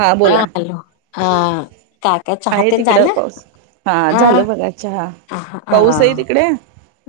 हा बोला, हॅलो अ काका चहा आहे तेन तिकड झालं पाऊस. हा अ झाल बघा चहा, हा पाऊस आहे तिकडे?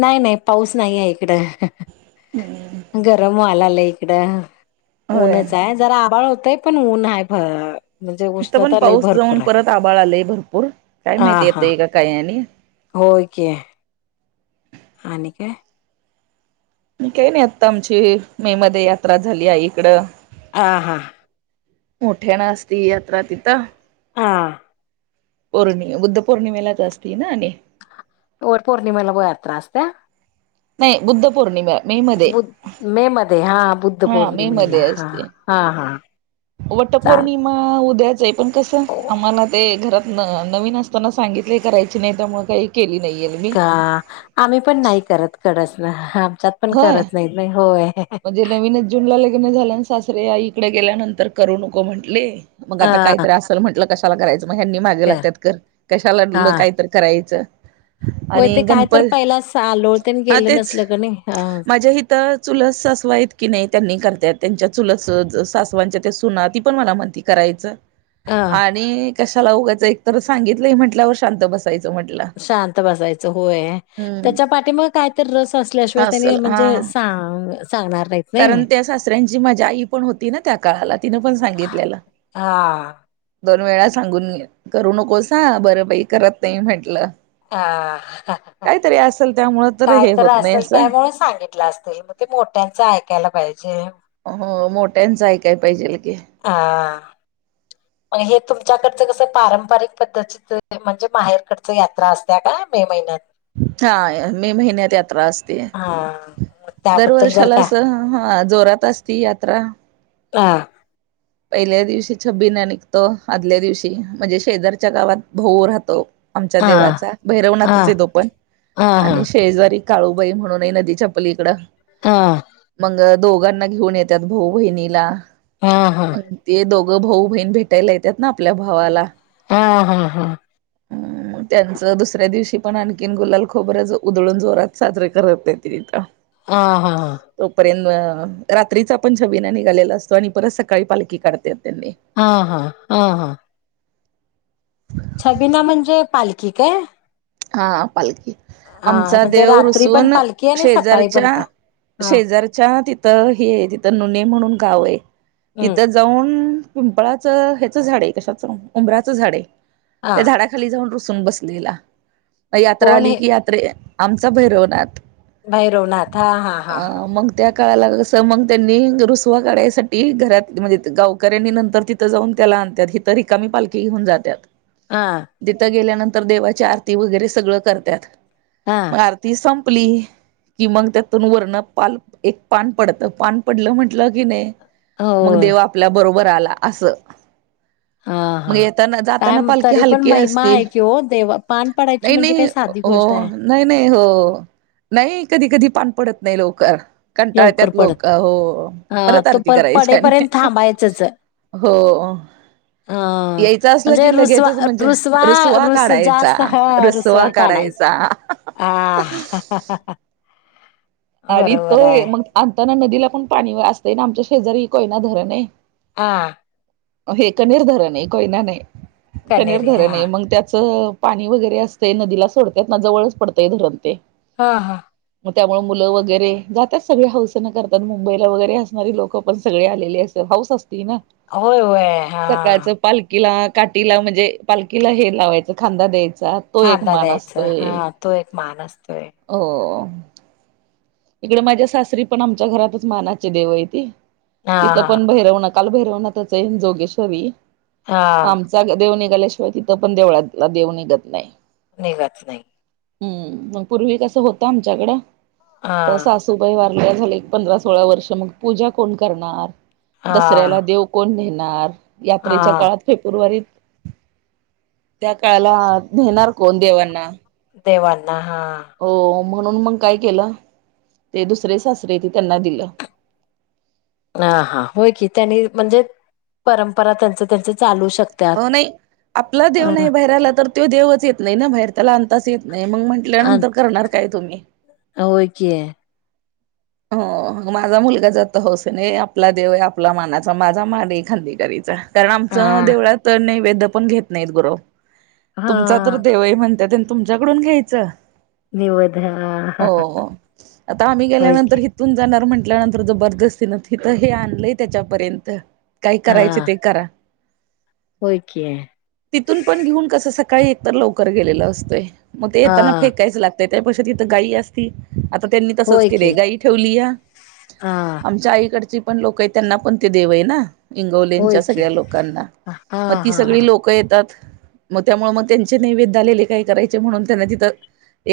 नाही नाही पाऊस नाही आहे इकडं गरम व्हालाला इकडं. होय. ऊनच आहे जरा आबाळ होतय पण ऊन आहे भ म्हणजे आता पण उष्णता लय पाऊस भरपूर जाऊन आहे परत आबाळ आलाय भरपूर काय हा माहिती हा येतय का काय आणि होय की. आणि काय? काय नाही आता आमची मे मध्ये यात्रा झाली आई कडं. आ हां. मोठ्यांन असती यात्रा तिथं. हां. पौर्णि बुद्ध पौर्णिमेला असती ना आणि वर पौर्णिमेला [unintelligible] यात्रा असत्या. नाही बुद्ध पौर्णिमे बुद मे मध्ये हा बुद्ध हा मे मध्ये पौर्णिमेला हा असते. हा हा. चाल वटपौर्णिमा उद्याच आहे पण कस आम्हाला ते घरात न नवीन असताना सांगितलय करायचे नाही त्यामुळ काही केली नाहीये मी का, आम्ही पण नाही करत कडसन आमच्यात पण होय करत नाहीत. नाही होय. म्हणजे नविनच जून ला लग्न झाल आणि सासरे आई कडे गेल्यानंतर करू नको म्हटले. मग आता अ कायतरी असल म्हटलं, कशाला करायचं मग ह्यांनी माग लागतात कर कशाला कायतरी करायचं. वय आणि ते काय गणप तर पहिला सालोळतेनी गेलं नसल का नाही, हा. तर चुलस सासवा आहेत की नाही त्यांनी करत्यात, त्यांच्या चुलत सासवांच्या त्या सुना, ती पण मला म्हणती करायचं. अ आणि कशाला उगच, एकतर सांगितलय म्हंटल्यावर शांत बसायचं म्हटलं. शांत बसायचं होय. हम्म त्याच्या पाठीमाग काय तर रस असल्याशिवाय त्यांनी असल हा म्हणजे सांग सांगणार नाहीत. कारण, नाही. त्या सासऱ्यांची माझी आई पण होती ना त्या काळाला तिन पण सांगितलेलं. हा दोन वेळा सांगून ये, करू नकोस आ, बरं बाई करत नाही म्हंटलं. हा, काहीतरी असेल त्यामुळ काय हे तर होत नाही असल, असं. त्यामुळ सांगितलं असत. ते मोठ्याचं ऐकायला पाहिजे. हो मोठ्याचं ऐकाय पाहिजेल की. आ, मग हे तुमच्याकडचं कसं पारंपारिक पद्धत [unintelligible] म्हणजे माहेरकडच यात्रा असत्या काय मे महिन्यात? हा मे महिन्यात यात्रा असते. हा मग त्याबद्दल जर दरवर्षाला का असं हा जोरात असती यात्रा. हां पहिल्यां दिवशी छबिना निघतो आदल्या दिवशी म्हणजे शेजांरच्या गावांत भाऊ राहतो आमच्यां हा देवांचा हा भैरवनाथचं आहे तो पणं हा आणि हा शेजारी काळूंबाई म्हणूंन नदीच्या पलीकडे हां मंग दोघांना घेऊंन येतांत भाऊ -बहिणीला हां-हां ते दोघं भाऊ- बहीण भेटांयला येतांत नां आपल्या भावांला हां - हां- हां हम्मं त्यांचं दुसऱ्यां दिवशी पणं आणंखीण गुलाल खोबरचं उकळूंन जोरांत साजरे करतं नाहीं ते तिथं हां-हां-हां तोपर्यंत रात्रीचां आपणं छबीना निघालेला असतो आणि परंत सकाळीं पालखी काढते. त्यांनी हां- हां -हां -हां छबीना म्हणजे पालखी कायं? हां पालखी आमचां म्हणजे देवं रात्री पण रुसून पालखी आणि सकाळी पण पा हा शेजांरच्या-शेजांरच्या तिथं हे तिथं नुने म्हणूंन गावं आहे हम्म तिथंच पिंपळाचं हेचं झाडे आहें उंबराच्या झाडं हा त्यां झाडांखाली खाली जाऊंन रुसूंन बसलेला यात्रा कोण आली हे की यात्रे आमचा भैरवनाथ भैरवनांथ हां- हां -हां- हां त्यां काळांला असं मंग त्यांनी रुसंवा काढण्यांसाठी घरांत म्हणजे गावकऱ्यांनी नंतर तिथन जाऊंन त्यांला आणतांत हहित रिकामी पालीखी घेऊन जातांत हां तिथं गेल्यानंतर देवाची आरती वगैर सगळं करतांत हा मंग आरती संपली कि मंग त्यांतून वरंन पानं एक पानं पडतं पानं पडलं म्हटलं की नाहीं मंग हो देवं आपल्यां बरोबर आंला असं हा मंग हा येतांना- काय जातांना म- पालखी तरी पण हलकी महिमा असते आहे की हो देवां पानं पाड नाहीं- नाहीं -हो हो नाहीं नाहीं हो नाहीं कधीं कधीं पानं पडतं नाहीं लवकरं. लवकर कंटाळत्यांत पडत लोकं हो हा परंत तो आरती पर करांयची आणि. पडेपर्यंत थांबायचंच अ हो, यायचं असलं कि म्हणजे रुसवा लगेयचंच म्हणजे रुसवा रसुंवा रुस काढांयचा. जास्त हा रुसवा रुसुंवा काढांयचा. हां हां हां आणि तो मंग आणतांना नदीला पणं पाणी असतंय नां आमच्या शेजारी कोयना धरणं आहे. हां, हे कनीर धरणं आहे कोयनां नाहीं कनीर कनेरी हा धरणं आहे मंग त्यांचं पाणी वगैरें असतंय नदीला सोडतांत नां जवळचं पडतंय धरणं ते हां- हां मंग त्यांमुळं मुलं वगैरें जातांत सगळे हौसंने करतांत मुंबईला वगैरें असणारी लोकं पणं सगळे आलेले असतांत हाऊस असते. अरे वां होयं होयं हां. पालखीला काठीला म्हणजे पालखीला हे लावायच खांदा द्यायचा. तो एक खांदा मान द्यायचं असतोय. हा तो एक मान असतोय. हो. इकडे माझ्या सासरी पण आमच्या घरातच मानाचे देव आयती. हा तिथं हा पण भैरवनाथ काल भैरवणाथाच आय जोगेश्वरी म हा आमच देव निघाल्याशिवाय तिथं पण देवळातला देव निघत नाय. निघत नाय. हम्म मग पूर्वी कसं होतं आमच्याकडं. हा सासूबाई वारल्या झाल एक पंधरा सोळा वर्ष मग पूजा कोण करणार. हा दसऱ्याला देव कोण न्हेणार यात्रेच्या हा काळात फेपूरवारीत त्या काळाला न्हेणार कोण देवांना. देवांना हा. हो म्हणून मग काय केलं ते दुसरे सासरे आयती त्यांना दिलं. आ हा होय की त्यांनी म्हणजे परंपरा त्यांच त्यांच चालू शक हो नाय आपला देव नाय बाहेर आला तर तो देवच येत नाय ना बाहेर त्याला आनताच येत नाय मग म्हण ल्यानंतर करणार काय तुम्ही. अ होय की. हो. मग माझा मुलगा जात हौसेने ये आपला देव आहे आपल्या मानाचा माझा मान आहे खांदी करीचा. कारण हा आमचं देवळात नैवेद्य पण घेत नायत गुरव हा तुमचा तर देव आय म्हणतात. तुमच्याकडून घ्यायच निवद हा ओ आता आम्ही गेल्या होय नंतर की तीथून जाणार म्हटल्यानंतर जबरदस्तीन हिथं हे आणलंय त्याच्यापर्यंत. काय हा करायची ते करा. होय की. तिथून पण घेऊन कसं सकाळी एकतर लवकर गेलेल असतंय म ते हा येताना फेकायच लाग तय त्या पैक्षा तिथ गायी असती. आता त्यांनी तसच होय केलंय की गायी ठेवलीया. हा आमच्या आईकडची पण लोक आय त्यांना पण त्यो देव आय ना. होय इंगवलेंच्या की सगळ्या लोकांना हा म ती हा सगळी हा लोकं येतात. मग त्यामुळे मग त्यांचे नैवेद्य आलेले काय करायचे म्हणून त्यांन तिथं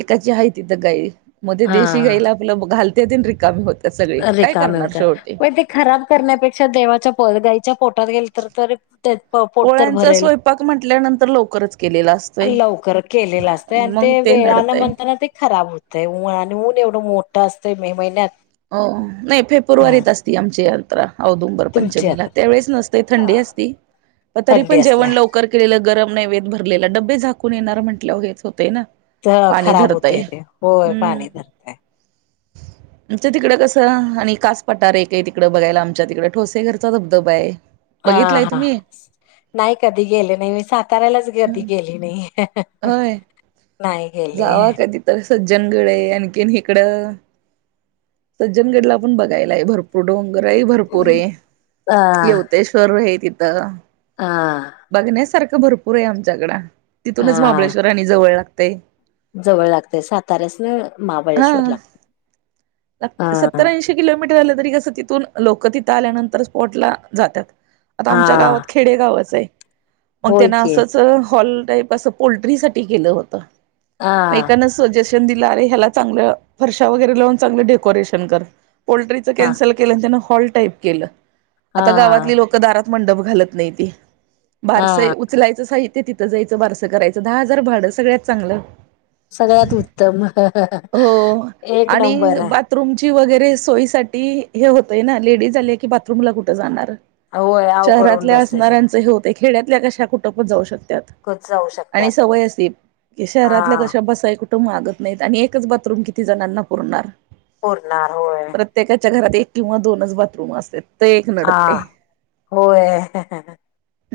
एकाची हाय तीथ गाई म ते देशी हा गाईला आपलं घालतेती आणि रिकामी हो रिकामे होत्यात पण ते खराब करण्यापेक्षा देवाच्या पो गाईच्या पोटात गेले तर तरी त्यात पाव पोळ्यांचा स्वयंपाक म्हटल्यानंतर लवकरच केलेला असतोय. लवकर केलेलं असतय आणि मग ते वेळाला नडतय म्हणताना ते खराब हो तय ऊन आणि ऊन एवढं मोठं असतंय मे महिन्यात. हो, नाय हा फेपुरवारीत असती आमची यांत्रा औदुंबर पंचमीला तुमच्यात त्यावेळीस नस थंडी असती म तरी थंडी पण असत्या जेवण लव कर केलेलं गरम नैवेद्य भरलेलं डब्बे झाकून येणार म्हटलंवर हेच होतय ना. पाणी खराब धरतय होतय ते होय हम्म पाणी धरतय. आमचं तिकडं कसं आणि कस पटार एक आय तिकडं बघायला आमच्या तिकडं ठोसे गरचा धबधबा आय. बघितलाय तुम्ही? नाय कधी गेले नाय मी साताऱ्यालाच कधी हम्म. गेली नाय. होय नाय. जावा कधी तर सज्जनगड ए आणखीन इकडं सज्जनगडला पण बघायला आय भरपूर पु डोंगरही भरपूरे. हा यवतेश्वरये तिथं. हा. बघण्यासारखं भरपूरे आमच्याकड. तिथूनच हा महाबळेश्वर आणि जवळ लागतेय. जवळ लागते साताऱ्यास ना. ह. हा सत्तर आंशी किती किलोमीर आल तरी कस तीतून लोक तिथं आल्यानंतर स्पॉटला जात्यात. आता आमच्या गावात हा की खेडेगावाच आहे. मग होय त्यांना की असंच हॉल टाईप असं पोल्ट्री साठी केलं होत. हा एकान सजेशन दिलं. अरे ह्याला चांगलं फरशा वगैरे लावून, चांगलं डेकोरेशन कर. पोल्ट्री च हा कॅन्सल केलं न त्यांन हॉल टाईप केलं. हा आता गावातील लोक दारात मंडप घालत नाही ती. बारसय हा. उ उचलायचं साहित्य. तिथं जायचं बारसं करायचं. दहा हजार भाडं सगळ्यात चांगलं. सगळ्यात उत्तम. एक नंबर. बाथरूम ची वगैरे सोयी साठी हे होतय ना. लेडीज आले की बाथरूम ला कुठे जाणार. होय अवघड होऊन शहरातल्या बसतय सगळं. असणाऱ्यांच हे होते. खेड्यातल्या कशा कुठपण जाऊ शकतात. कच जाऊ आणि शकतात सवय असते. हा शहरातल्या कशा बस कुठ मागत नाहीत. आणि एकच बाथरूम किती जणांना पुरणार. पुरणार होय. प्रत्येकाच्या घरात एक किंवा दोनच बाथरूम असतात. हा. होय.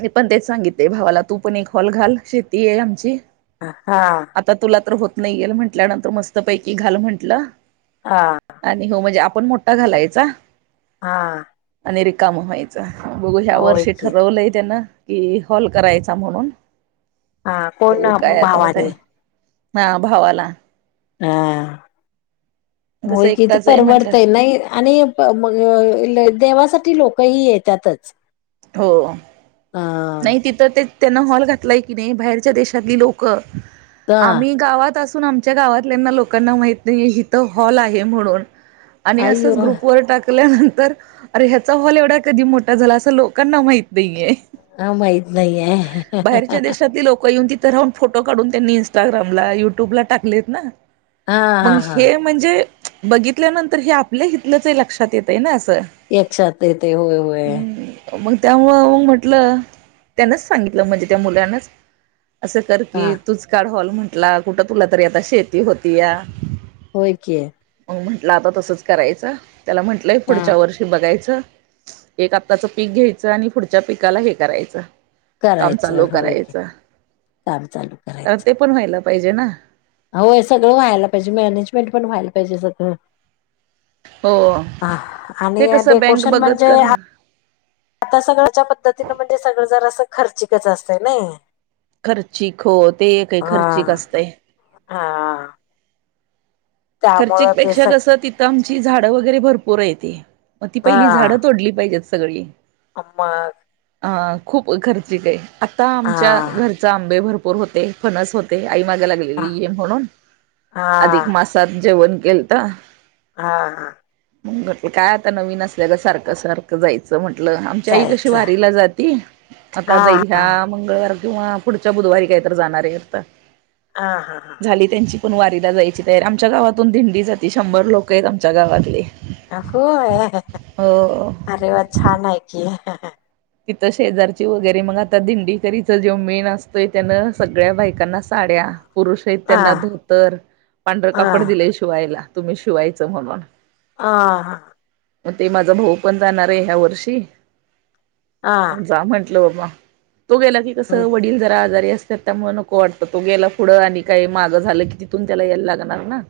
मी पण तेच सांगिते भावाला. तू पण एक हॉल घाल. शेती आहे आमची. हा. आता तुला तर होत नाही येेत म्हटल्यानंतर, मस्तपैकी घाल म्हंटलं. हा. आणि हो म्हणजे आपण मोठा घालायचा. हा. आणि रिकाम व्हायच. बघू ह्या होय वर्षी की ठरवलंय त्यांन. कि हॉल करायचा म्हणून. हा कोण बघू काय आता होतय भावाने? हा भावाला. हा. होय कसं किती एकटाच आहे म्हंटलं परवडतय नाही. आणि म देवासाठी लोकही येतातच. हा. तर त्यांन हॉल घातलाय की नाही. बाहेरच्या देशातली लोक. आम्ही गावात अस सून आमच्या गावातल्याना लोकांना माहित नाहीय. हिथं हॉल आहे म्हणून. आणि अय्यो असंच ग्रुप वर टाक ल्यानंतर अरे ह्याचा हॉल एवढा कधी मोठा झाला? असं लोकांना माहित नाहीय. हा माहीत नाही. बाहेरच्या देशातली लोक येऊन ति थ राहून, फोटो काढून. त्यांनी इस्टाग्रामला, युट्यूबला टाकलेत ना. हा मग हा हा हे म्हणजे बघितल्यानंतर हे आपल्या हितलंचय. लक्षात येते ना असं. याच्यात येते. होय होय. हम्म मग त्यामुळं मग म्हटलं त्यानच सांगितलं ऋम्हणजे त्या मुलानाच. असं कर हा की तूच काढ हॉल म्हंटला. कुठं तुला तरी आता शेती होती या. होय की. मग म्हंटलं आता तसच करायच त्याला म्हटलंय हा पुढच्या वर्षी हे बघायचं एक आताच पीक घ्यायचं आणि पुढच्या पिकाला हे करायच काम करायचं चालू होय की करायचं काम चालू तर ते पण व्हायला पाहिजे ना अहो हे सगळं व्हायला पाहिजे मॅनेजमेंट पण व्हायला पाहिजे सगळ. हो ह ते आणि कसं बँक डेकोशन बघत म्हणजे करणार आता सगळ्याच्या पद्धतीन म्हणजे सगळ जरा असं खर्चिक च असते नाई. खर्चिक हो ते आहे खर्चिक असतय. हा.. खर्चीक त्यामुळं ते पेक्षा सग कस त तर आमची झाडं वगैरे भरपूर आहेेत मग ती पहिली झाडं तोडली पाहिजेत सगळी आम [inaudible] अ खूप खर्चिक आहे आता आमच्या हा घरचे आंबे भरपूर होते फनस होते आई माग हा लागलेली म्हणून अधिक हा मा तर जेवण केलत हा हा. बाकी काय आता नवीन असल्याच गत सारखं, सारखं जायच म्हटलं आमची आई कशी जायचं वारीला जाती आता हा जाईल हा ह्या मंगळवार किंवा पुढच्या बुधवारी काहीत जाणार आहे तर. हा हा हां. झाली त्यांची पण वारीला जायची तयार आमच्या गावातून दिंडी जाते शंभर लोक आहेत आमच्या गावातले. होय हो अरे वा छान आहे की. तिथं शेजारची वगैरे मग आता दिंडीकरीच जोमेण असतोय त्यानं सगळ्या बायकांना साड्या पुरुष आहेत हा त्यांना धोतर पांढर हा कापड दिलेय शिवायला तुम्ही शिवायचं म्हणून. ह हा. मग ते माझा भाऊ पण जाणार आहे ह्या वर्षी. जा म्हंटल बाबा तो गेला कि कस वडील जरा आजारी अस तर त्यामुळे नको वाटत तो गेला पुढं आणि काही मागं झालं की तिथून त्याला यायला लागणार ना.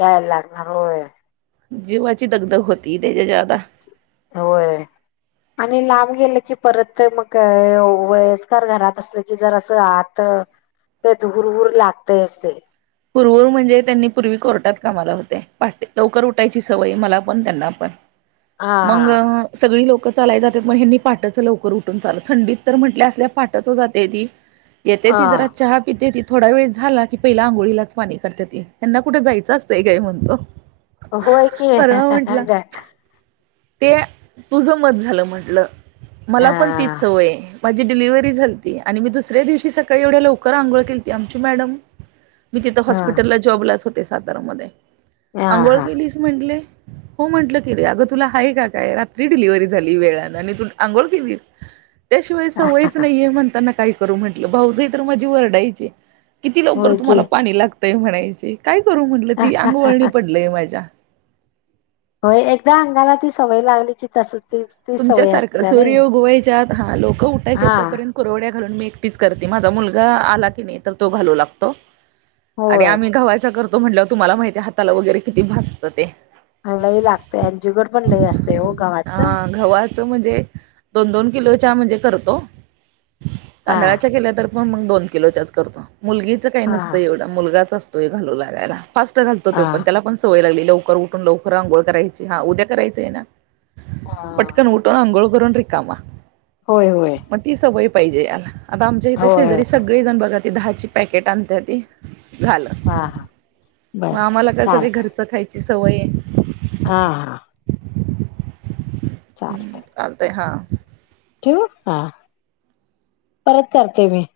याय लागणार होय. जीवाची दगदग होती त्याच्या जदा होय. आणि लांब गेलं की परत मग वयस्कर घरात असलं की जर अस आत तर ते धुरहूर लागते असते पूर्वहुर म्हणजे त्यांनी पूर्वी कोर्टात कामाला होते पा लवकर उठायची सवय मला पण त्यांना पण हा मग हा सगळी लोकं चालाय जातात मग ह्यानी पाटाच लवकर उठून चाललं थंडी तर म्हटल्या असल्या पाटाच जातेती. येते ती हा जरा चहा पिते ती थोडा वेळ झाला की पहिला आंघोळी ला करते ते त्यांना कुठे जायचं असतंय काय म्हणतो होय की हा परवा म्हटला ते तुझं मत झालं म्हटलं मला पण तीच सवय आहे. माझी डिलिव्हरी झालती आणि मी दुसऱ्या दिवशी सकाळी एवढ्या लवकर आंघोळ केलीती आमची मॅडम मी तिथं हा हॉस्पिटलला जॉब लाच होते सातारण मध्ये हा अंघोळ हा केली. म्हटले हो म्हटल केली अग तुला आहे का काय रात्री डिलिव्ही झाली वेळान आणि तू आंघोळ केलीस. त्या शिवाय सवयच नाहीये म्हणताना काय करू म्हटलं भाऊ जाई तर माझी वरडायची किती लवकर होय की तुम्हाला पाणी लागतंय म्हणायचे काय करू म्हटलं ती अंगवळणी पडलय माझ्या. होय, एकदा अंगाला ती सवय लागली की तस ते तुमच्या सारखं... सूर्य ऊगवायच्या आत... हा... लोकं उठायच्या तो हा पर्यंत कुरवड्या घरून मी एकटीच करते... माझा मुलगा आला की नई... तर तो घालू लागतो आणि होय आम्ही घवाच्या करतो म्हटल्यावर... तुम्हाला माहितीये... हाताला वगैरे किती भाजतं ते आणी लई लागतय... आणी जीगट पण लई असतय हो... गव्हाचं घव्हाचं म्हणजे... दोन दोन किलोच्या... म्हणजे करतो... हा तांदळाच्या केल्या तर मग... मग दोन किलोच्याच करतो. मुलगीचं काई हा नसतं एवढं... मुलगाच असतोय घालू लागायला फास्ट घालतो हा त्यो पण... त्याला पण सवय लागली.. लवकर उठुन... लवकर अंघोळ करायची... हा... उद्या करायचंय ना हा पटकन उठून.. आंगोळ करुन रिकामा होय होय मग ती सवय पाहिजे याला... आता आमच्या हीतं होय शेजारीच सगळीजण बघा... ती दहाची पॅकेट आणत्याती... झालं हा हा मग बर बर आम्हाला कसं... ते चालत घरचं खायची सवय ए हा हा चालतय चालतय हा ठीऊ? हा... परत करते मी